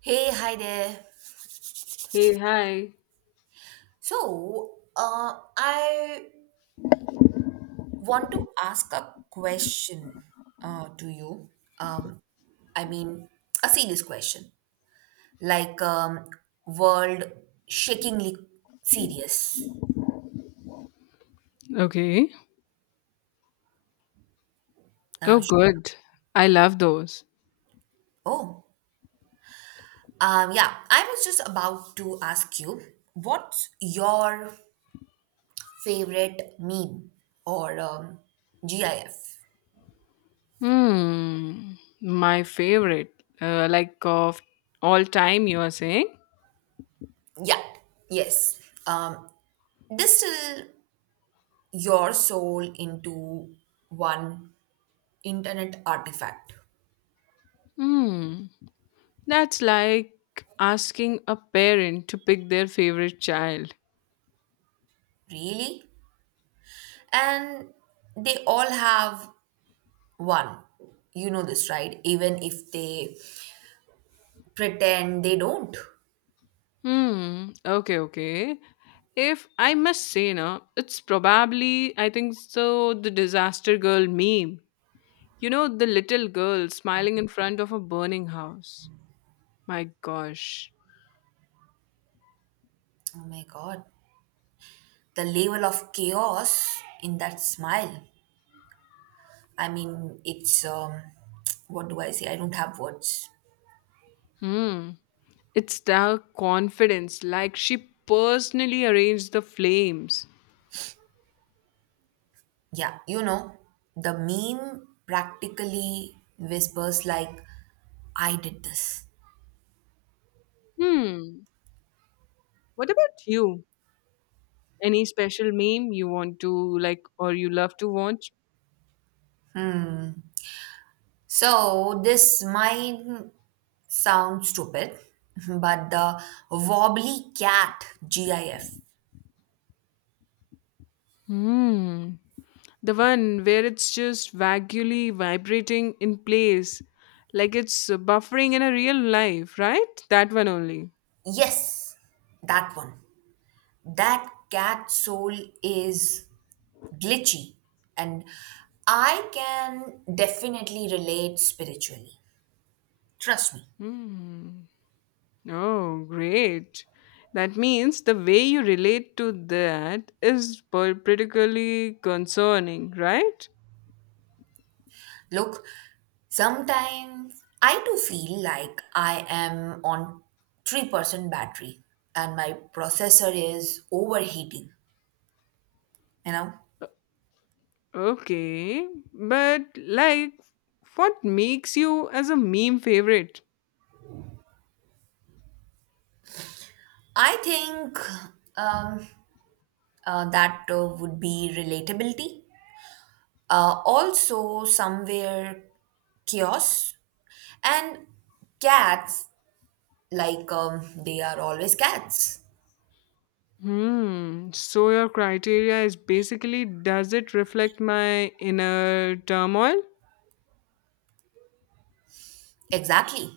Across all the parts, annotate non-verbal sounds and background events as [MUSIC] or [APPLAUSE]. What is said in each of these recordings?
Hey, hi there. Hey, hi. So, I want to ask a question to you. Um, I mean, a serious question, like world shakingly serious. Okay. Oh, Uh, sh- good. I love those. oh, yeah. I was just about to ask you, what's your favorite meme or GIF? Hmm. My favorite. Like of all time, you are saying? Yeah, yes. Um, this still your soul into one internet artifact. Hmm. That's like asking a parent to pick their favorite child. Really? And they all have one. You know this, right? Even if they pretend they don't. Hmm. Okay, okay. If I must say, no, it's probably, I think so, the disaster girl meme. You know, the little girl smiling in front of a burning house. My gosh. Oh my god. The level of chaos in that smile. I mean, it's what do I say? I don't have words. Hmm. It's the confidence, like she personally arranged the flames. Yeah, the meme practically whispers like I did this. Hmm. What about you? Any special meme you want to like or you love to watch? So this might sound stupid, [LAUGHS] but the wobbly cat GIF. Hmm. The one where it's just vaguely vibrating in place, like it's buffering in a real life, right? That one only. Yes, that one. That cat soul is glitchy and I can definitely relate spiritually. Trust me. Hmm. Oh, great. That means the way you relate to that is particularly concerning, right? Look, sometimes I do feel like I am on 3% battery and my processor is overheating, you know? Okay. But, like, what makes you as a meme favorite? I think um, that would be relatability. Also, somewhere chaos and cats, like they are always cats. Hmm. So, your criteria is basically does it reflect my inner turmoil? Exactly.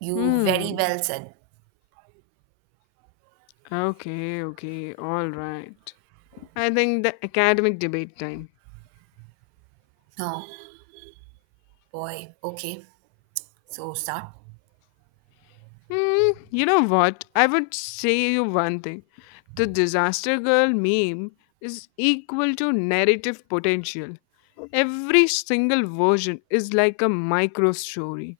You very Hmm. well said. Okay, okay. All right. I think the academic debate time. Oh boy. Okay. So start. You know what? I would say you one thing. The Disaster Girl meme is equal to narrative potential. Every single version is like a micro story.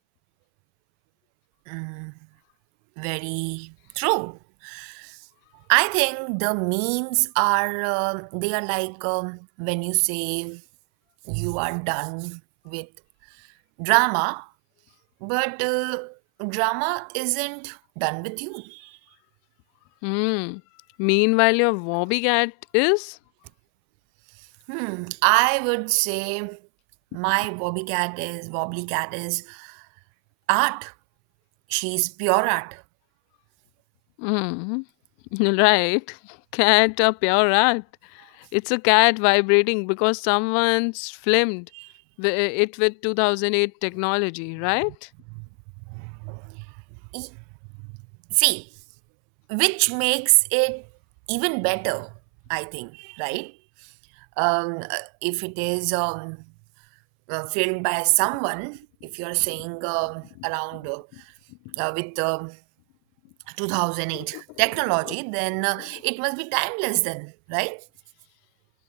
Very true. I think the memes are they are like when you say you are done with drama. But drama isn't done with you. Hmm. Meanwhile, your Wobby cat is? I would say my wobbly cat is art. She's pure art. Hmm. [LAUGHS] Right. Cat up your rat. It's a cat vibrating because someone's filmed wi- it with 2008 technology, right? E- See, which makes it even better, I think, right? Um, uh, if it is filmed by someone, if you're saying around with 2008 technology, then it must be timeless, then, right?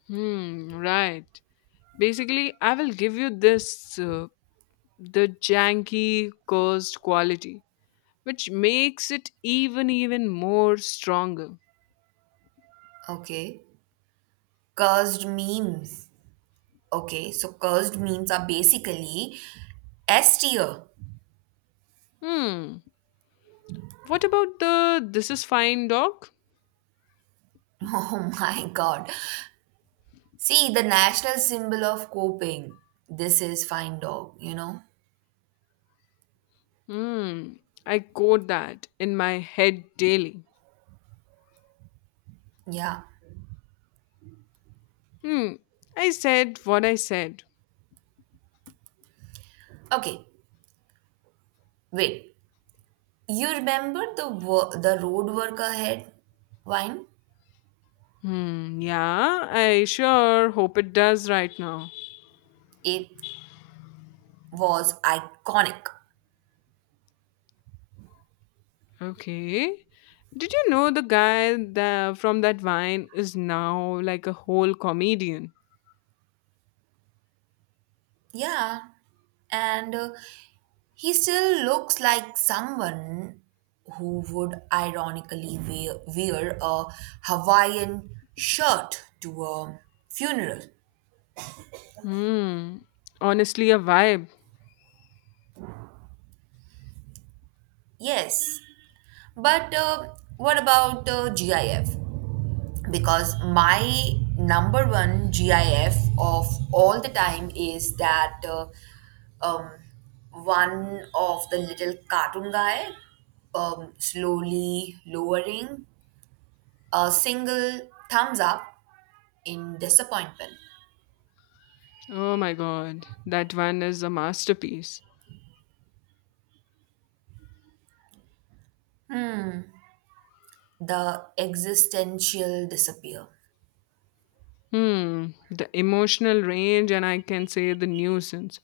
Hmm, right. Basically, I will give you this the janky cursed quality, which makes it even more stronger. Okay. Cursed memes. Okay, so cursed memes are basically S tier. Hmm. What about the this is fine dog? [LAUGHS] Oh my god. See, the national symbol of coping. This is fine dog, you know? Hmm. I quote that in my head daily. Yeah. Hmm. I said what I said. Okay, wait. You remember the road work ahead wine? Hmm. Yeah, I sure hope it does right now. It was iconic. Okay. Did you know the guy that, from that vine is now like a whole comedian? Yeah, and he still looks like someone who would ironically wear a Hawaiian shirt to a funeral. Hmm. Honestly, a vibe. Yes, but what about GIF? Because my number one GIF of all the time is that um, one of the little cartoon guy slowly lowering a single thumbs up in disappointment, Oh my god, that one is a masterpiece. the existential disappear. Hmm. The emotional range, and I can say the nuisance.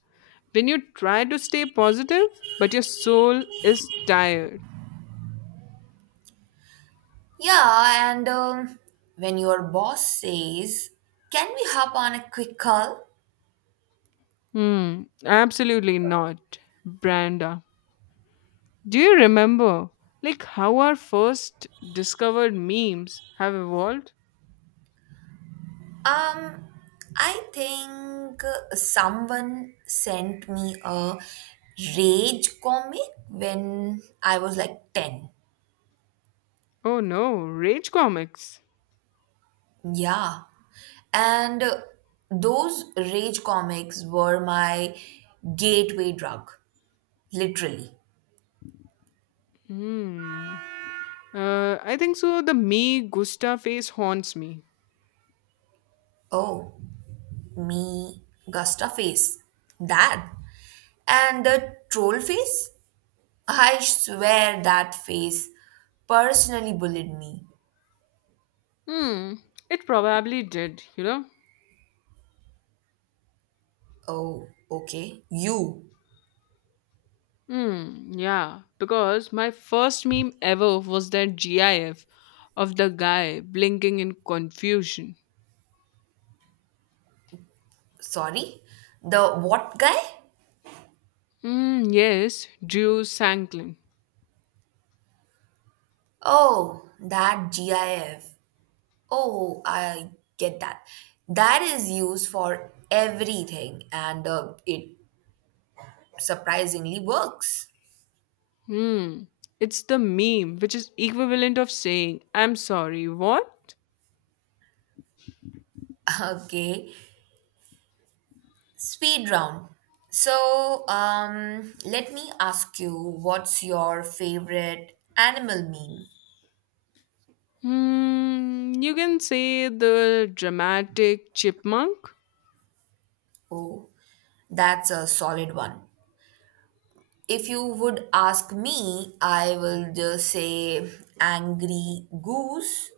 When you try to stay positive, but your soul is tired. Yeah, and when your boss says, Can we hop on a quick call? Hmm. Absolutely not, Branda. Do you remember, like, how our first discovered memes have evolved? Um, I think someone sent me a rage comic when I was like 10. Oh no, Rage Comics. Yeah. And those rage comics were my gateway drug, literally. Hmm. I think so. The me Gusta face haunts me. Oh, me, Gusta face. That. And the troll face? I swear that face personally bullied me. Hmm, it probably did, you know? Oh, okay. You. Yeah, because my first meme ever was that GIF of the guy blinking in confusion. Sorry? The what guy? Yes, Drew Sanklin. Oh, that GIF. Oh, I get that. That is used for everything and it surprisingly works. Hmm, it's the meme which is equivalent of saying, I'm sorry, what? [LAUGHS] Okay. Speed round. So, let me ask you, what's your favorite animal meme? You can say the dramatic chipmunk. Oh, that's a solid one. If you would ask me, I will just say angry goose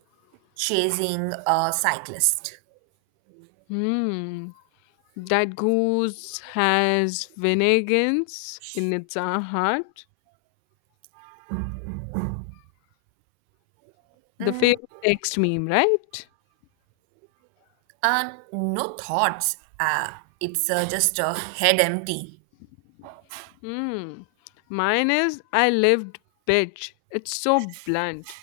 chasing a cyclist. Hmm, that goose has vinegans in its heart. The favorite text meme, right? No thoughts. It's just a head empty. Hmm. Mine is I lived bitch. It's so blunt.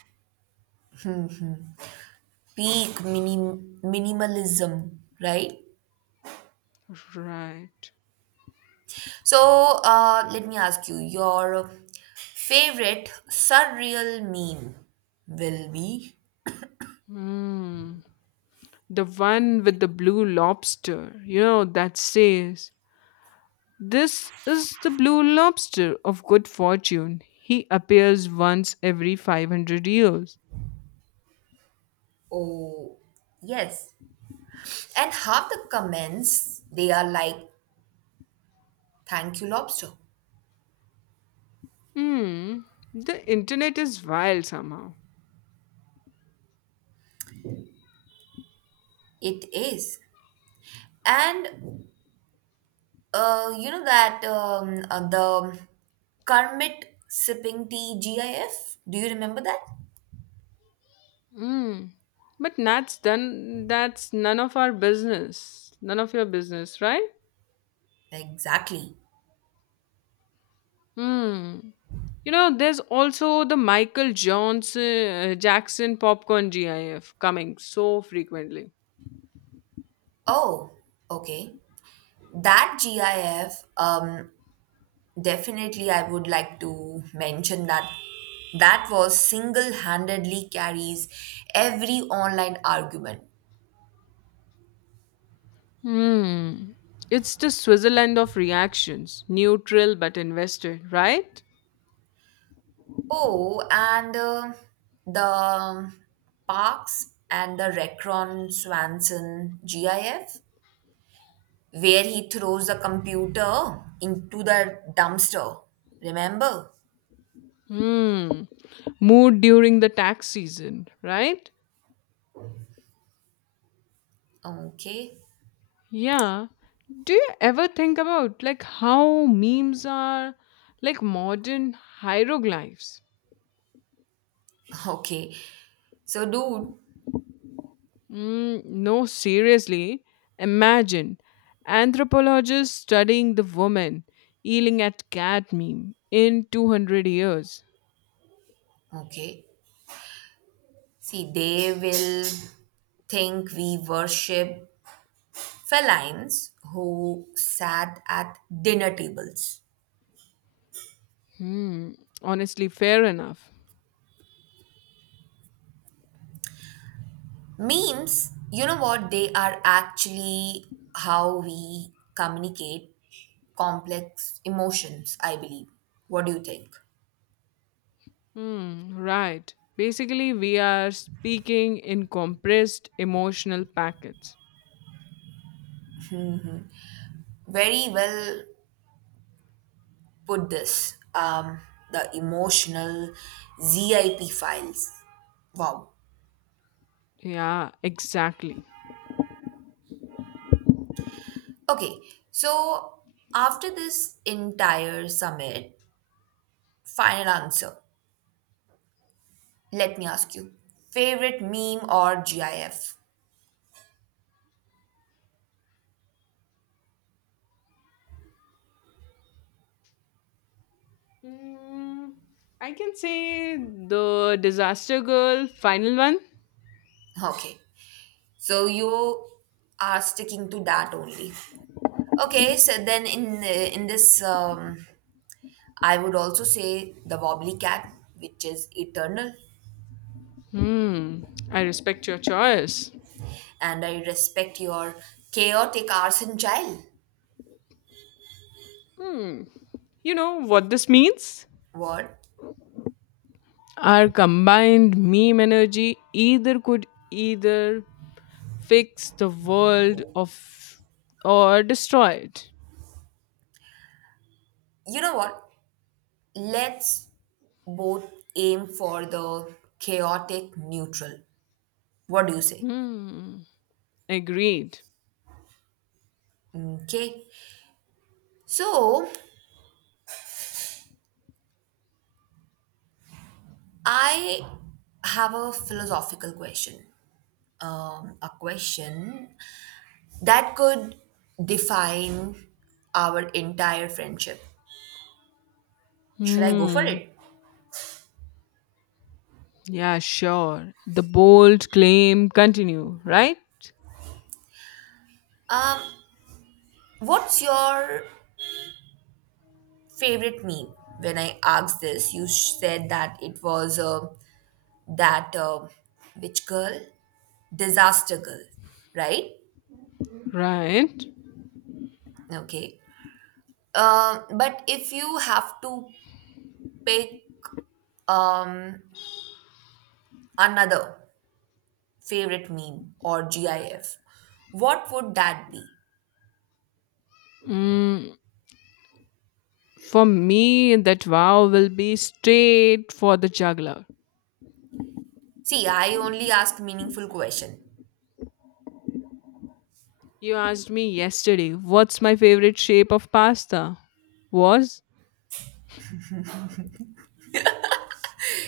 Peak minimalism, right? Right. So let me ask you, your favorite surreal meme will be? Hmm. The one with the blue lobster, you know, that says, this is the blue lobster of good fortune. He appears once every 500 years. Oh, yes. And half the comments, they are like, thank you, lobster. Hmm. The internet is wild somehow. It is. And you know that the Kermit sipping tea GIF? Do you remember that? Hmm. But that's done. That's none of our business. None of your business, right? Exactly. Hmm. You know, there's also the Michael Jackson popcorn GIF coming so frequently. Oh, okay. That GIF, Definitely, I would like to mention that that was single handedly carries every online argument. Hmm. It's the Switzerland of reactions, neutral but invested, right? Oh, and the Parks and the Recron Swanson GIF, where he throws the computer into the dumpster. Remember? Hmm. Mood during the tax season, right? Okay. Yeah. Do you ever think about like how memes are like modern hieroglyphs? [LAUGHS] Okay. So, dude, No, seriously. Imagine anthropologists studying the woman yelling at cat meme in 200 years. okay. See, they will think we worship felines who sat at dinner tables. Hmm, Honestly, fair enough. Memes, you know what, they are actually how we communicate complex emotions, I believe. What do you think? Hmm, right. Basically, we are speaking in compressed emotional packets. Very well put this. The emotional ZIP files. Wow. Yeah, exactly. Okay, so after this entire summit, final answer. Let me ask you favorite meme or GIF? Mm, I can say the Disaster Girl final one. Okay. So you are sticking to that only. Okay, so then in this I would also say the wobbly cat which is eternal Hmm, I respect your choice. and I respect your chaotic arson child. Hmm. You know what this means? What? Our combined meme energy either could either fix the world of or destroy it. You know what? Let's both aim for the chaotic neutral. What do you say? Hmm. Agreed. Okay. So I have a philosophical question. A question that could define our entire friendship. Should I go for Hmm. it? Yeah, sure. The bold claim continue, right? Um, what's your favorite meme? When I asked this, you said that it was that which girl? Disaster girl, right? Right. Okay. But if you have to pick um, another favorite meme or GIF, what would that be? Mm, for me, that vow will be straight for the juggler. See, I only ask meaningful question. You asked me yesterday, what's my favorite shape of pasta? Was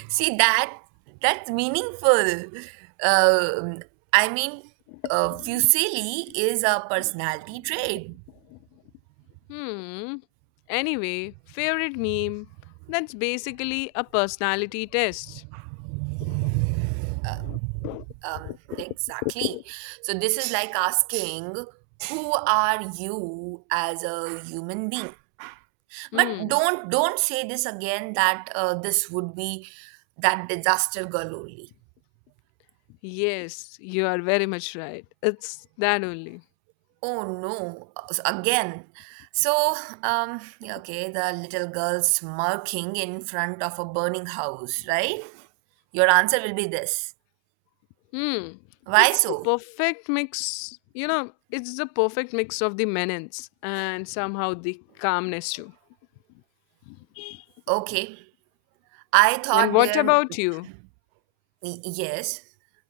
See that that's meaningful. Um I mean, Fuseli is a personality trait. Hmm. Anyway, favorite meme. That's basically a personality test. Exactly. So this is like asking, who are you as a human being? But Hmm. don't say this again. That this would be that disaster girl only. Yes, you are very much right. It's that only. Oh no, again. So, yeah, okay, the little girl smirking in front of a burning house, right? Your answer will be this. Hmm. Why It's the so? perfect mix. You know, it's the perfect mix of the menace and somehow the calmness too. Okay. I And thought what there, about you? Yes,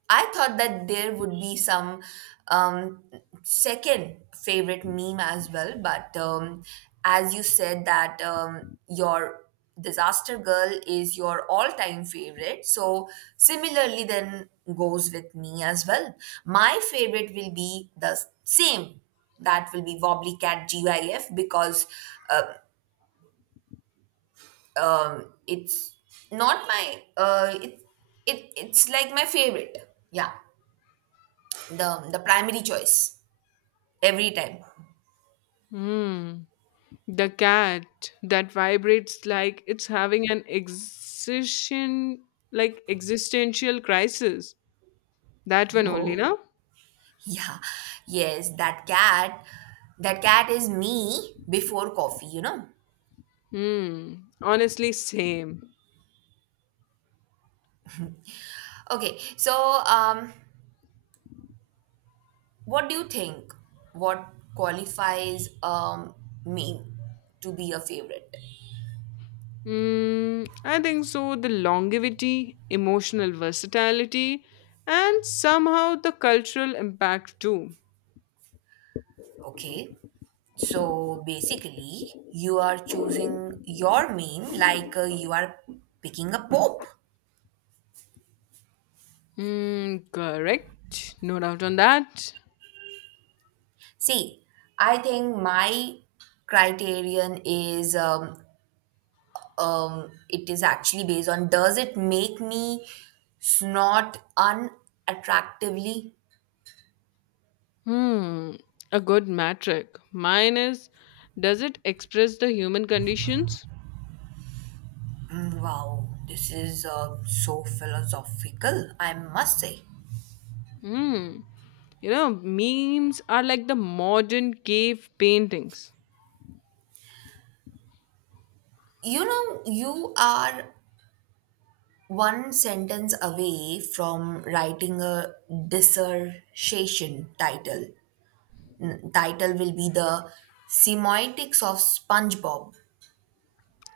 I thought that there would be some um, second favorite meme as well. But as you said that your disaster girl is your all-time favorite, so similarly then goes with me as well. My favorite will be the same. That will be Wobbly Cat GIF because uh, it's not my it, it's like my favorite, yeah, the primary choice every time. Hmm. The cat that vibrates like it's having an existential crisis. That [LAUGHS] one only, Oh, no? yeah, yes, that cat is me before coffee, you know? Hmm. Honestly, same. Okay, so, what do you think? What qualifies me to be a favorite? Hmm. I think so. The longevity, emotional versatility, and somehow the cultural impact too. Okay. So basically, you are choosing your meme like you are picking a pope. Hmm. Correct. No doubt on that. See, I think my criterion is it is actually based on does it make me snort unattractively? Hmm. A good metric. Mine is does it express the human conditions? Mm, wow, this is so philosophical, I must say. Hmm. You know, memes are like the modern cave paintings. You are one sentence away from writing a dissertation title. Title will be the semiotics of SpongeBob.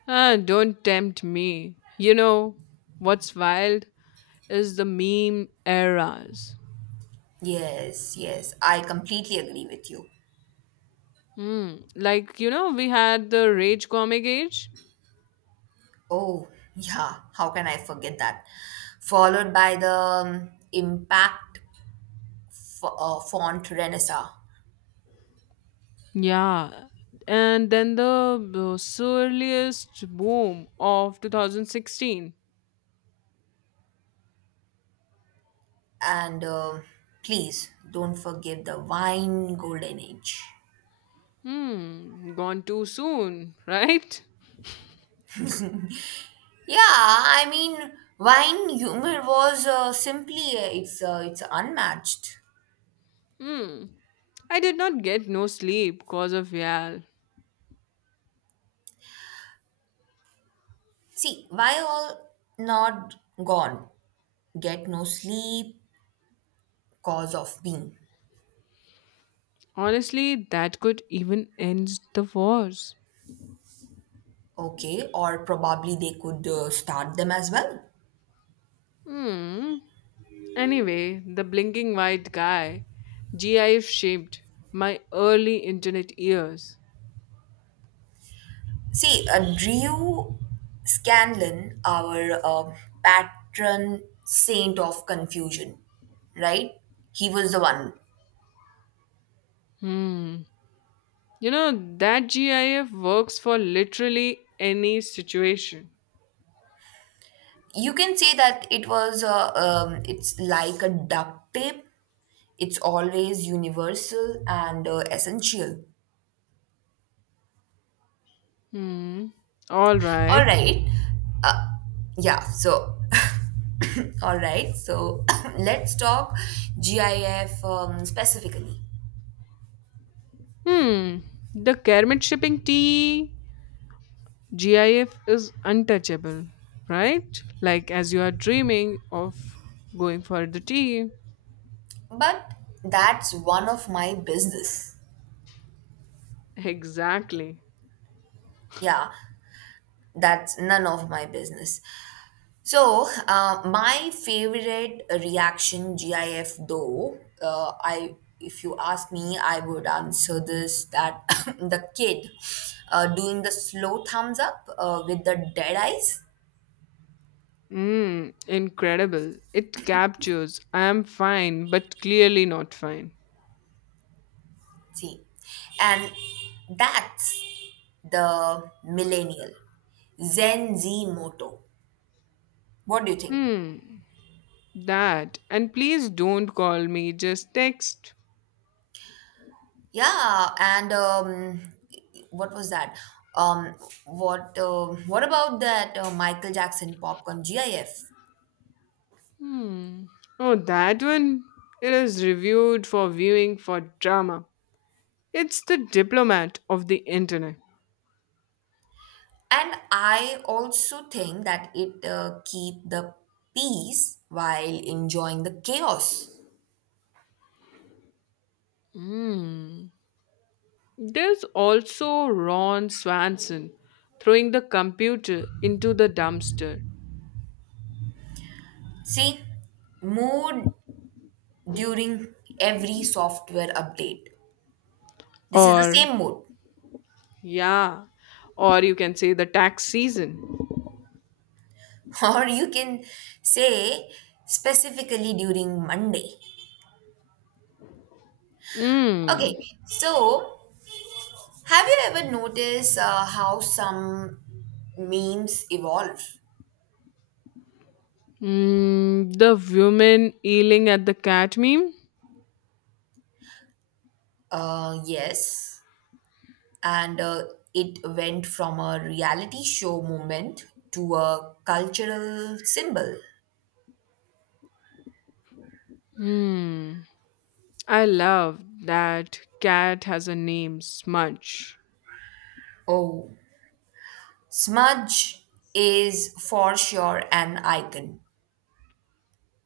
Ah, don't tempt me. You know, what's wild is the meme eras. Yes, yes, I completely agree with you. Hmm. Like, you know, we had the rage comic age. Oh, yeah, how can I forget that? Followed by the impact font Renaissance. Yeah. And then the surliest boom of 2016. And please don't forget the wine golden age. Hmm. Gone too soon, [LAUGHS] right? Yeah, I mean, wine humor was simply it's unmatched. Hmm. I did not get no sleep cause of Yal. See, why all not gone? Get no sleep cause of being Honestly, that could even end the wars. okay, or probably they could start them as well. Hmm. Anyway, the blinking white guy, GIF shaped my early internet years. See, Drew Scanlon, our patron saint of confusion, right? He was the one. Hmm. You know, that GIF works for literally any situation. You can say that it was it's like a duct tape. It's always universal and essential. Hmm. All right. All right. Uh, yeah, so, [LAUGHS] [COUGHS] all right. So, [COUGHS] let's talk GIF specifically. Hmm. The Kermit shipping tea GIF is untouchable, right? Like as you are dreaming of going for the tea. But that's one of my business. Exactly. Yeah, that's none of my business. So, my favorite reaction GIF though, I if you ask me, I would answer this that [LAUGHS] [COUGHS] the kid doing the slow thumbs up with the dead eyes. Incredible. It captures I am fine, but clearly not fine. See, and that's the millennial Zen Z motto. What do you think? Hmm, that. And please don't call me, just text. Yeah, and what was that? Um, what about that Michael Jackson popcorn GIF? Hmm. Oh, that one? It is reviewed for viewing for drama. It's the diplomat of the internet. And I also think that it keep the peace while enjoying the chaos. Hmm. There's also Ron Swanson throwing the computer into the dumpster. See, mood during every software update. This is the Or, same mood. yeah, or you can say the tax season. [LAUGHS] Or you can say specifically during Monday. Okay, Mm. so have you ever noticed how some memes evolve? The woman yelling at the cat meme? Yes. And it went from a reality show moment to a cultural symbol. Hmm. I love that cat has a name, Smudge. Oh, Smudge is for sure an icon.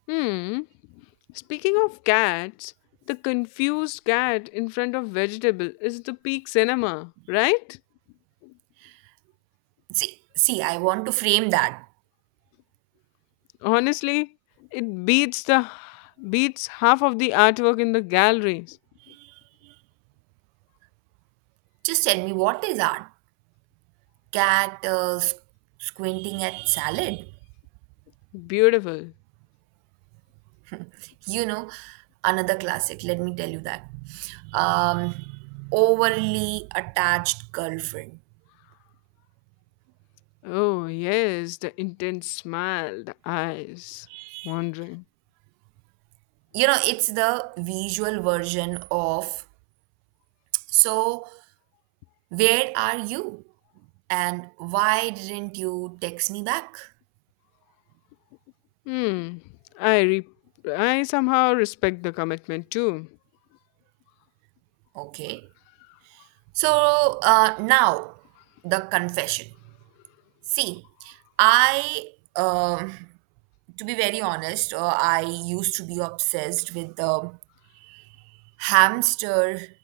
Hmm. Speaking of cats, the confused cat in front of vegetable is the peak cinema, right? See, see, I want to frame that. Honestly, it beats half of the artwork in the galleries. Just tell me what is art? Cat squinting at salad. Beautiful. You know, another classic. Let me tell you that. Um, overly attached girlfriend. Oh yes, the intense smile, the eyes wandering. It's the visual version of so, Where are you? And why didn't you text me back? Hmm. I re- I somehow respect the commitment too. Okay. So now the confession. See, I, um to be very honest, I used to be obsessed with the hamster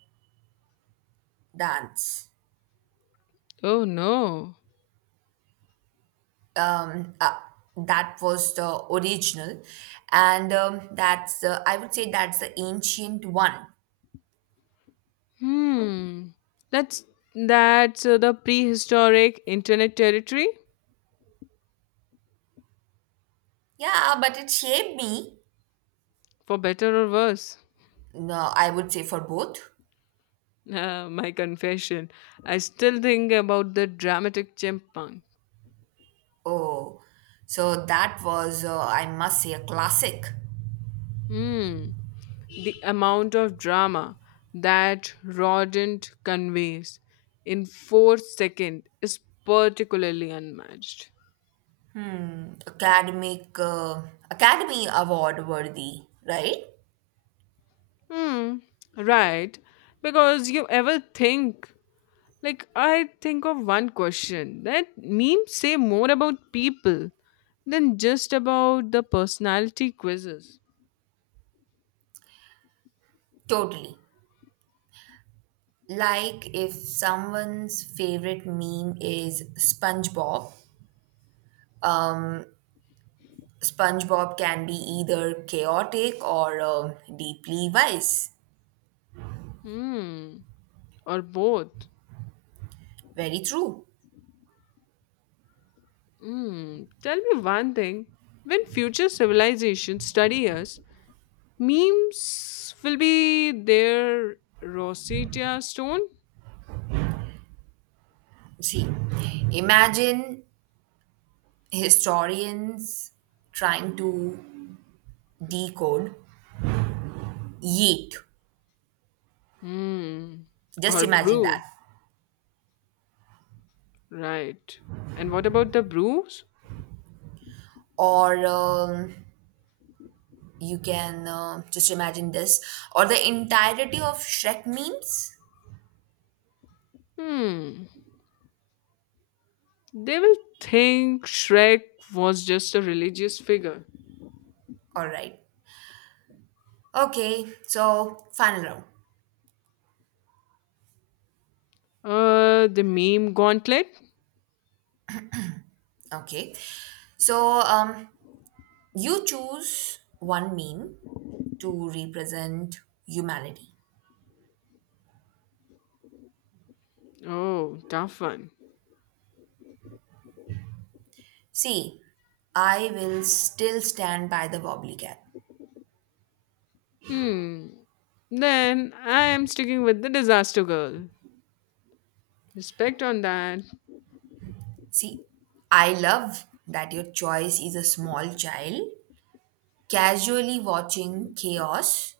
dance. Oh no. Um, uh, that was the original, and that's the, I would say that's the ancient one. Hmm. That's that's The prehistoric internet territory Yeah, but it shaped me. for better or worse. [LAUGHS] No, I would say for both. My confession. I still think about the dramatic chimpanzee. Oh, so that was, I must say, a classic. Hmm. The amount of drama that rodent conveys in 4 seconds is particularly unmatched. Academic, uh, Academy Award worthy, right? Hmm, right. Because you ever think, like, I think of one question that memes say more about people than just about the personality quizzes. Totally. Like if someone's favorite meme is SpongeBob, SpongeBob can be either chaotic or deeply wise. Hmm, or both. Very true. Tell me one thing. When future civilizations study us, memes will be their Rosetta stone? See, imagine historians trying to decode yeet. Hmm, Just or imagine that. brew, right. And what about the brews? Or, you can just imagine this or the entirety of Shrek memes. Hmm. They will think Shrek was just a religious figure. All right. Okay. So final round. The meme gauntlet? Okay. So you choose one meme to represent humanity. Oh, tough one. See, I will still stand by the wobbly cat. Hmm. Then I am sticking with the disaster girl. Respect on that. See, I love that your choice is a small child casually watching chaos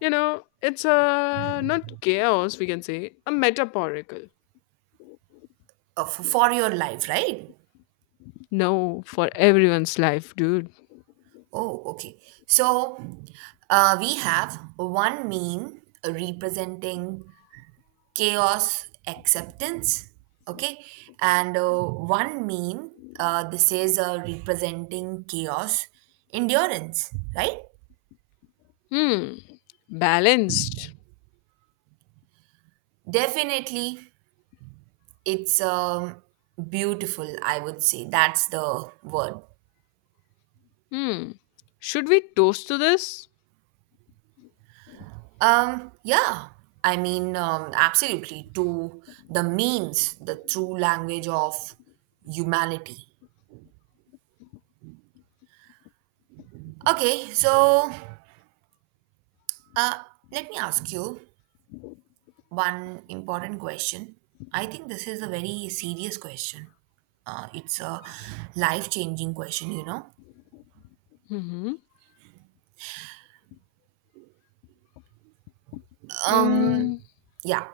You know, it's a not chaos, we can say, a metaphorical. For your life, right? No, for everyone's life, dude. Oh, okay. So we have one meme representing chaos acceptance, okay, and one meme this is representing chaos endurance, right? Hmm. Balanced. Definitely, it's beautiful. I would say that's the word. Hmm. Should we toast to this? Yeah. I mean, absolutely. To the means, the true language of humanity. Okay, so uh, let me ask you one important question. I think this is a very serious question. It's a life-changing question, you know. Mm-hmm. Um, Hmm. yeah.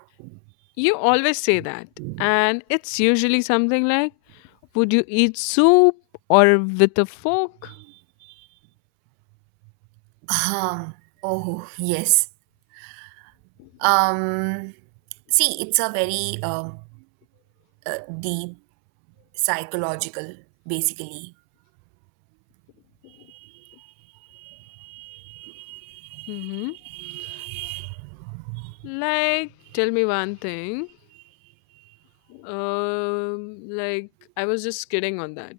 You always say that. And it's usually something like, would you eat soup or with a fork? Oh, yes. Um, see, it's a very deep psychological, basically. hmm Like, tell me one thing. Like, I was just kidding on that.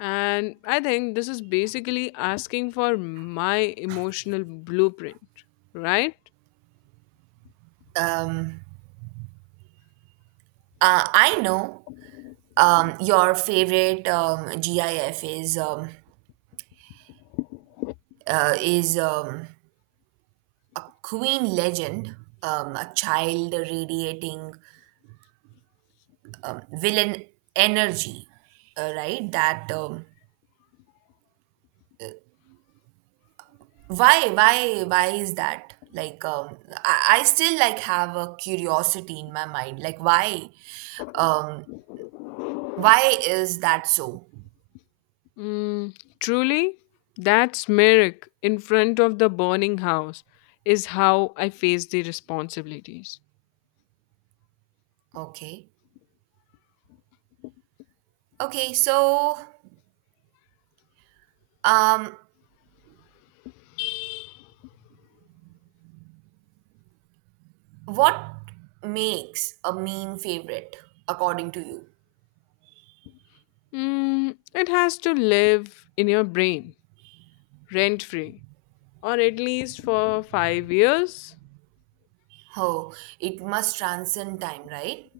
And I think this is basically asking for my emotional blueprint, right? Um, I know your favorite GIF is uh, is um, Queen legend, a child radiating villain energy, right? That why is that? Like I still like have a curiosity in my mind. Like um, why is that so? Truly, that smirk in front of the burning house is how I face the responsibilities. Okay, okay. So um, what makes a meme favorite according to you? It has to live in your brain, rent free, or at least for 5 years. Oh, it must transcend time, right?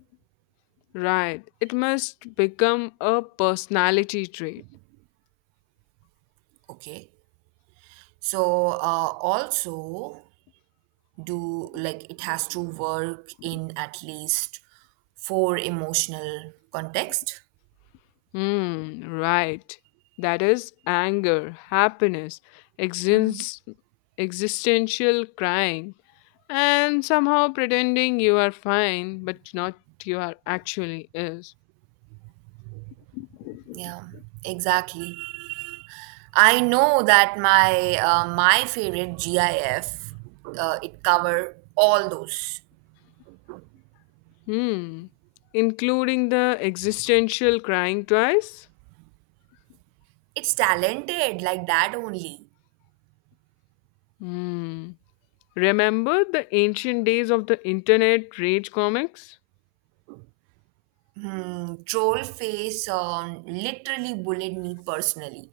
Right. It must become a personality trait. Okay. So, also, do like it has to work in at least four emotional context. Hmm. Right. That is anger, happiness, exist- existential crying, and somehow pretending you are fine, but not you are actually is. Yeah, exactly. I know that my favorite GIF it cover all those. Hmm. Including the existential crying twice. It's talented like that only. Hmm. Remember the ancient days of the internet rage comics? Mm, Troll face literally bullied me personally.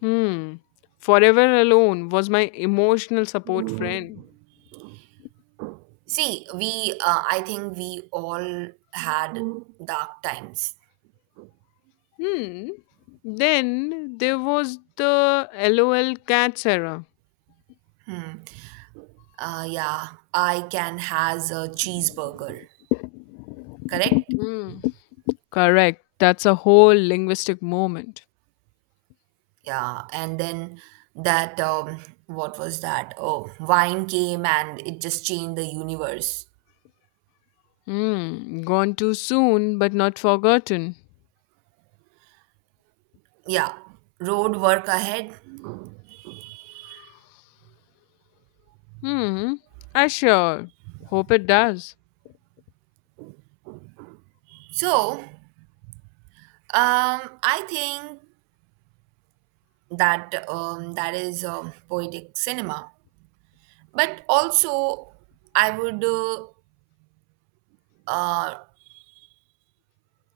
Hmm. Forever Alone was my emotional support friend. See, we I think we all had dark times. Hmm. Then there was the LOL Cats era. Yeah, I can has a cheeseburger, correct? Hmm. Correct. That's a whole linguistic moment. Yeah, and then that what was that? Oh, wine came and it just changed the universe. Hmm. Gone too soon, but not forgotten. Yeah, road work ahead. Hmm. I sure hope it does. So, I think that that is poetic cinema, but also I would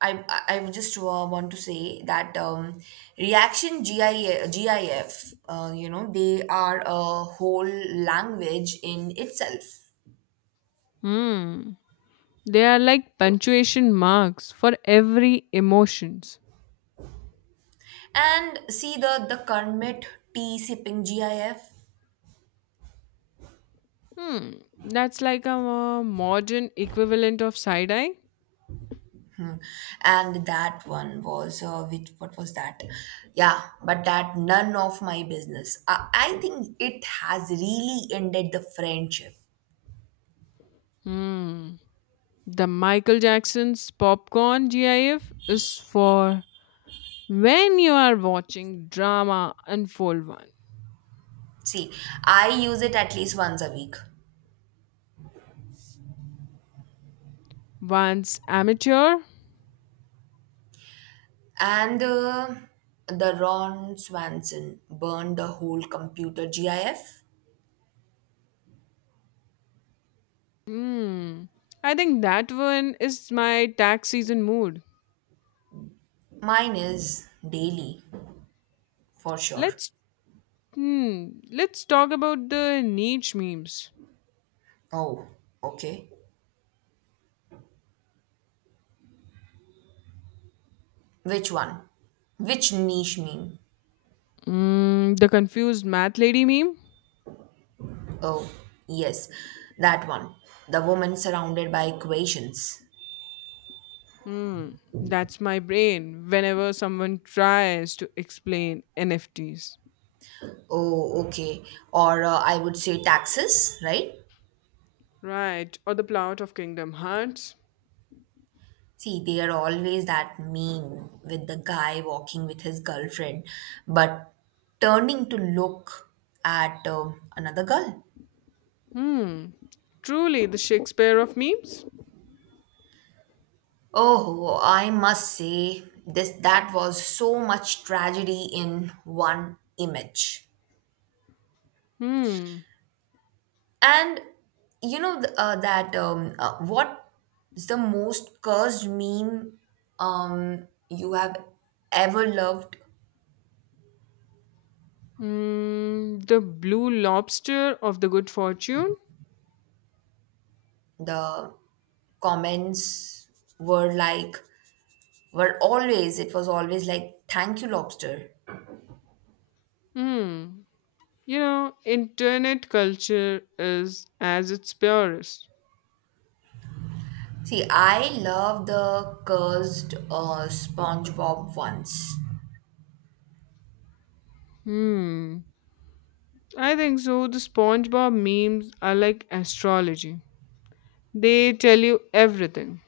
I just wa- want to say that reaction GIF, they are a whole language in itself. Hmm. They are like punctuation marks for every emotions. And see the Kermit tea sipping GIF, Hmm, that's like a modern equivalent of side eye. and that one was which what was that? Yeah, but that none of my business. I think it has really ended the friendship. Hmm, the Michael Jackson's popcorn GIF is for when you are watching drama unfold one. See, I use it at least once a week. Once amateur. And the Ron Swanson burned the whole computer GIF? Hmm, I think that one is my tax season mood. Mine is daily, for sure. Let's let's talk about the niche memes. Oh, okay. Which one? Which niche meme? The confused math lady meme? Oh, yes, that one. The woman surrounded by equations. Hmm, that's my brain whenever someone tries to explain NFTs. Oh, okay. Or I would say taxes, right? Right, or the plot of Kingdom Hearts? See, they are always that meme with the guy walking with his girlfriend, but turning to look at another girl. Hmm, Truly the Shakespeare of memes? Oh, I must say, this that was so much tragedy in one image. Hmm, And you know th- that what is the most cursed meme you have ever loved? The blue lobster of the good fortune? The comments were like, were always, it was always like, thank you, lobster. Hmm, Internet culture is as its purest. See, I love the cursed SpongeBob ones. Hmm, I think so. The SpongeBob memes are like astrology. They tell you everything.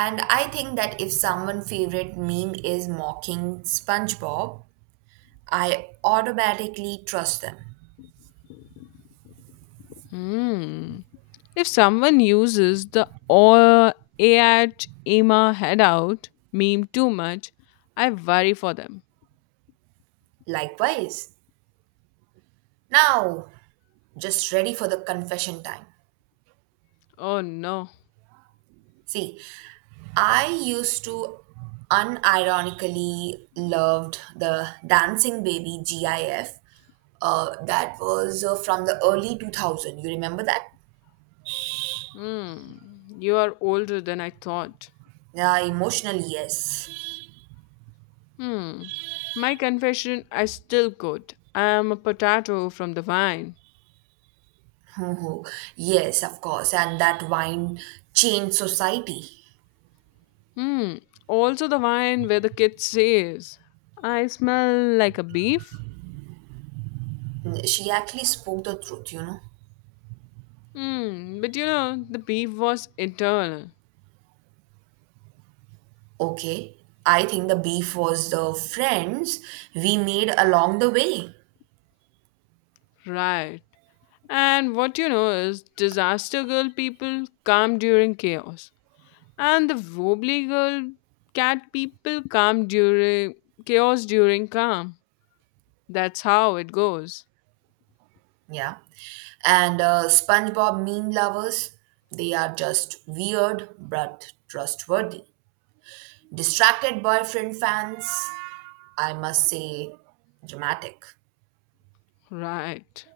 And I think that if someone favorite meme is mocking SpongeBob, I automatically trust them. Hmm. If someone uses the or at Emma head out meme too much, I worry for them. Likewise. Now just ready for the confession time. Oh no. See, I used to unironically loved the Dancing Baby GIF. That was from the early 2000. You remember that? Hmm. You are older than I thought. Yeah, emotionally, yes. [LAUGHS] Hmm. My confession I still could. I am a potato from the vine. Oh, yes, of course. And that wine changed society. Hmm. Also the vine where the kid says I smell like a beef. She actually spoke the truth. Hmm. But you know, the beef was eternal. Okay, I think the beef was the friends we made along the way. Right. And what you know is disaster girl people calm during chaos. And the wobbly girl cat people calm during chaos during calm. That's how it goes. Yeah. And SpongeBob meme lovers, they are just weird but trustworthy. Distracted boyfriend fans, I must say, dramatic. Right.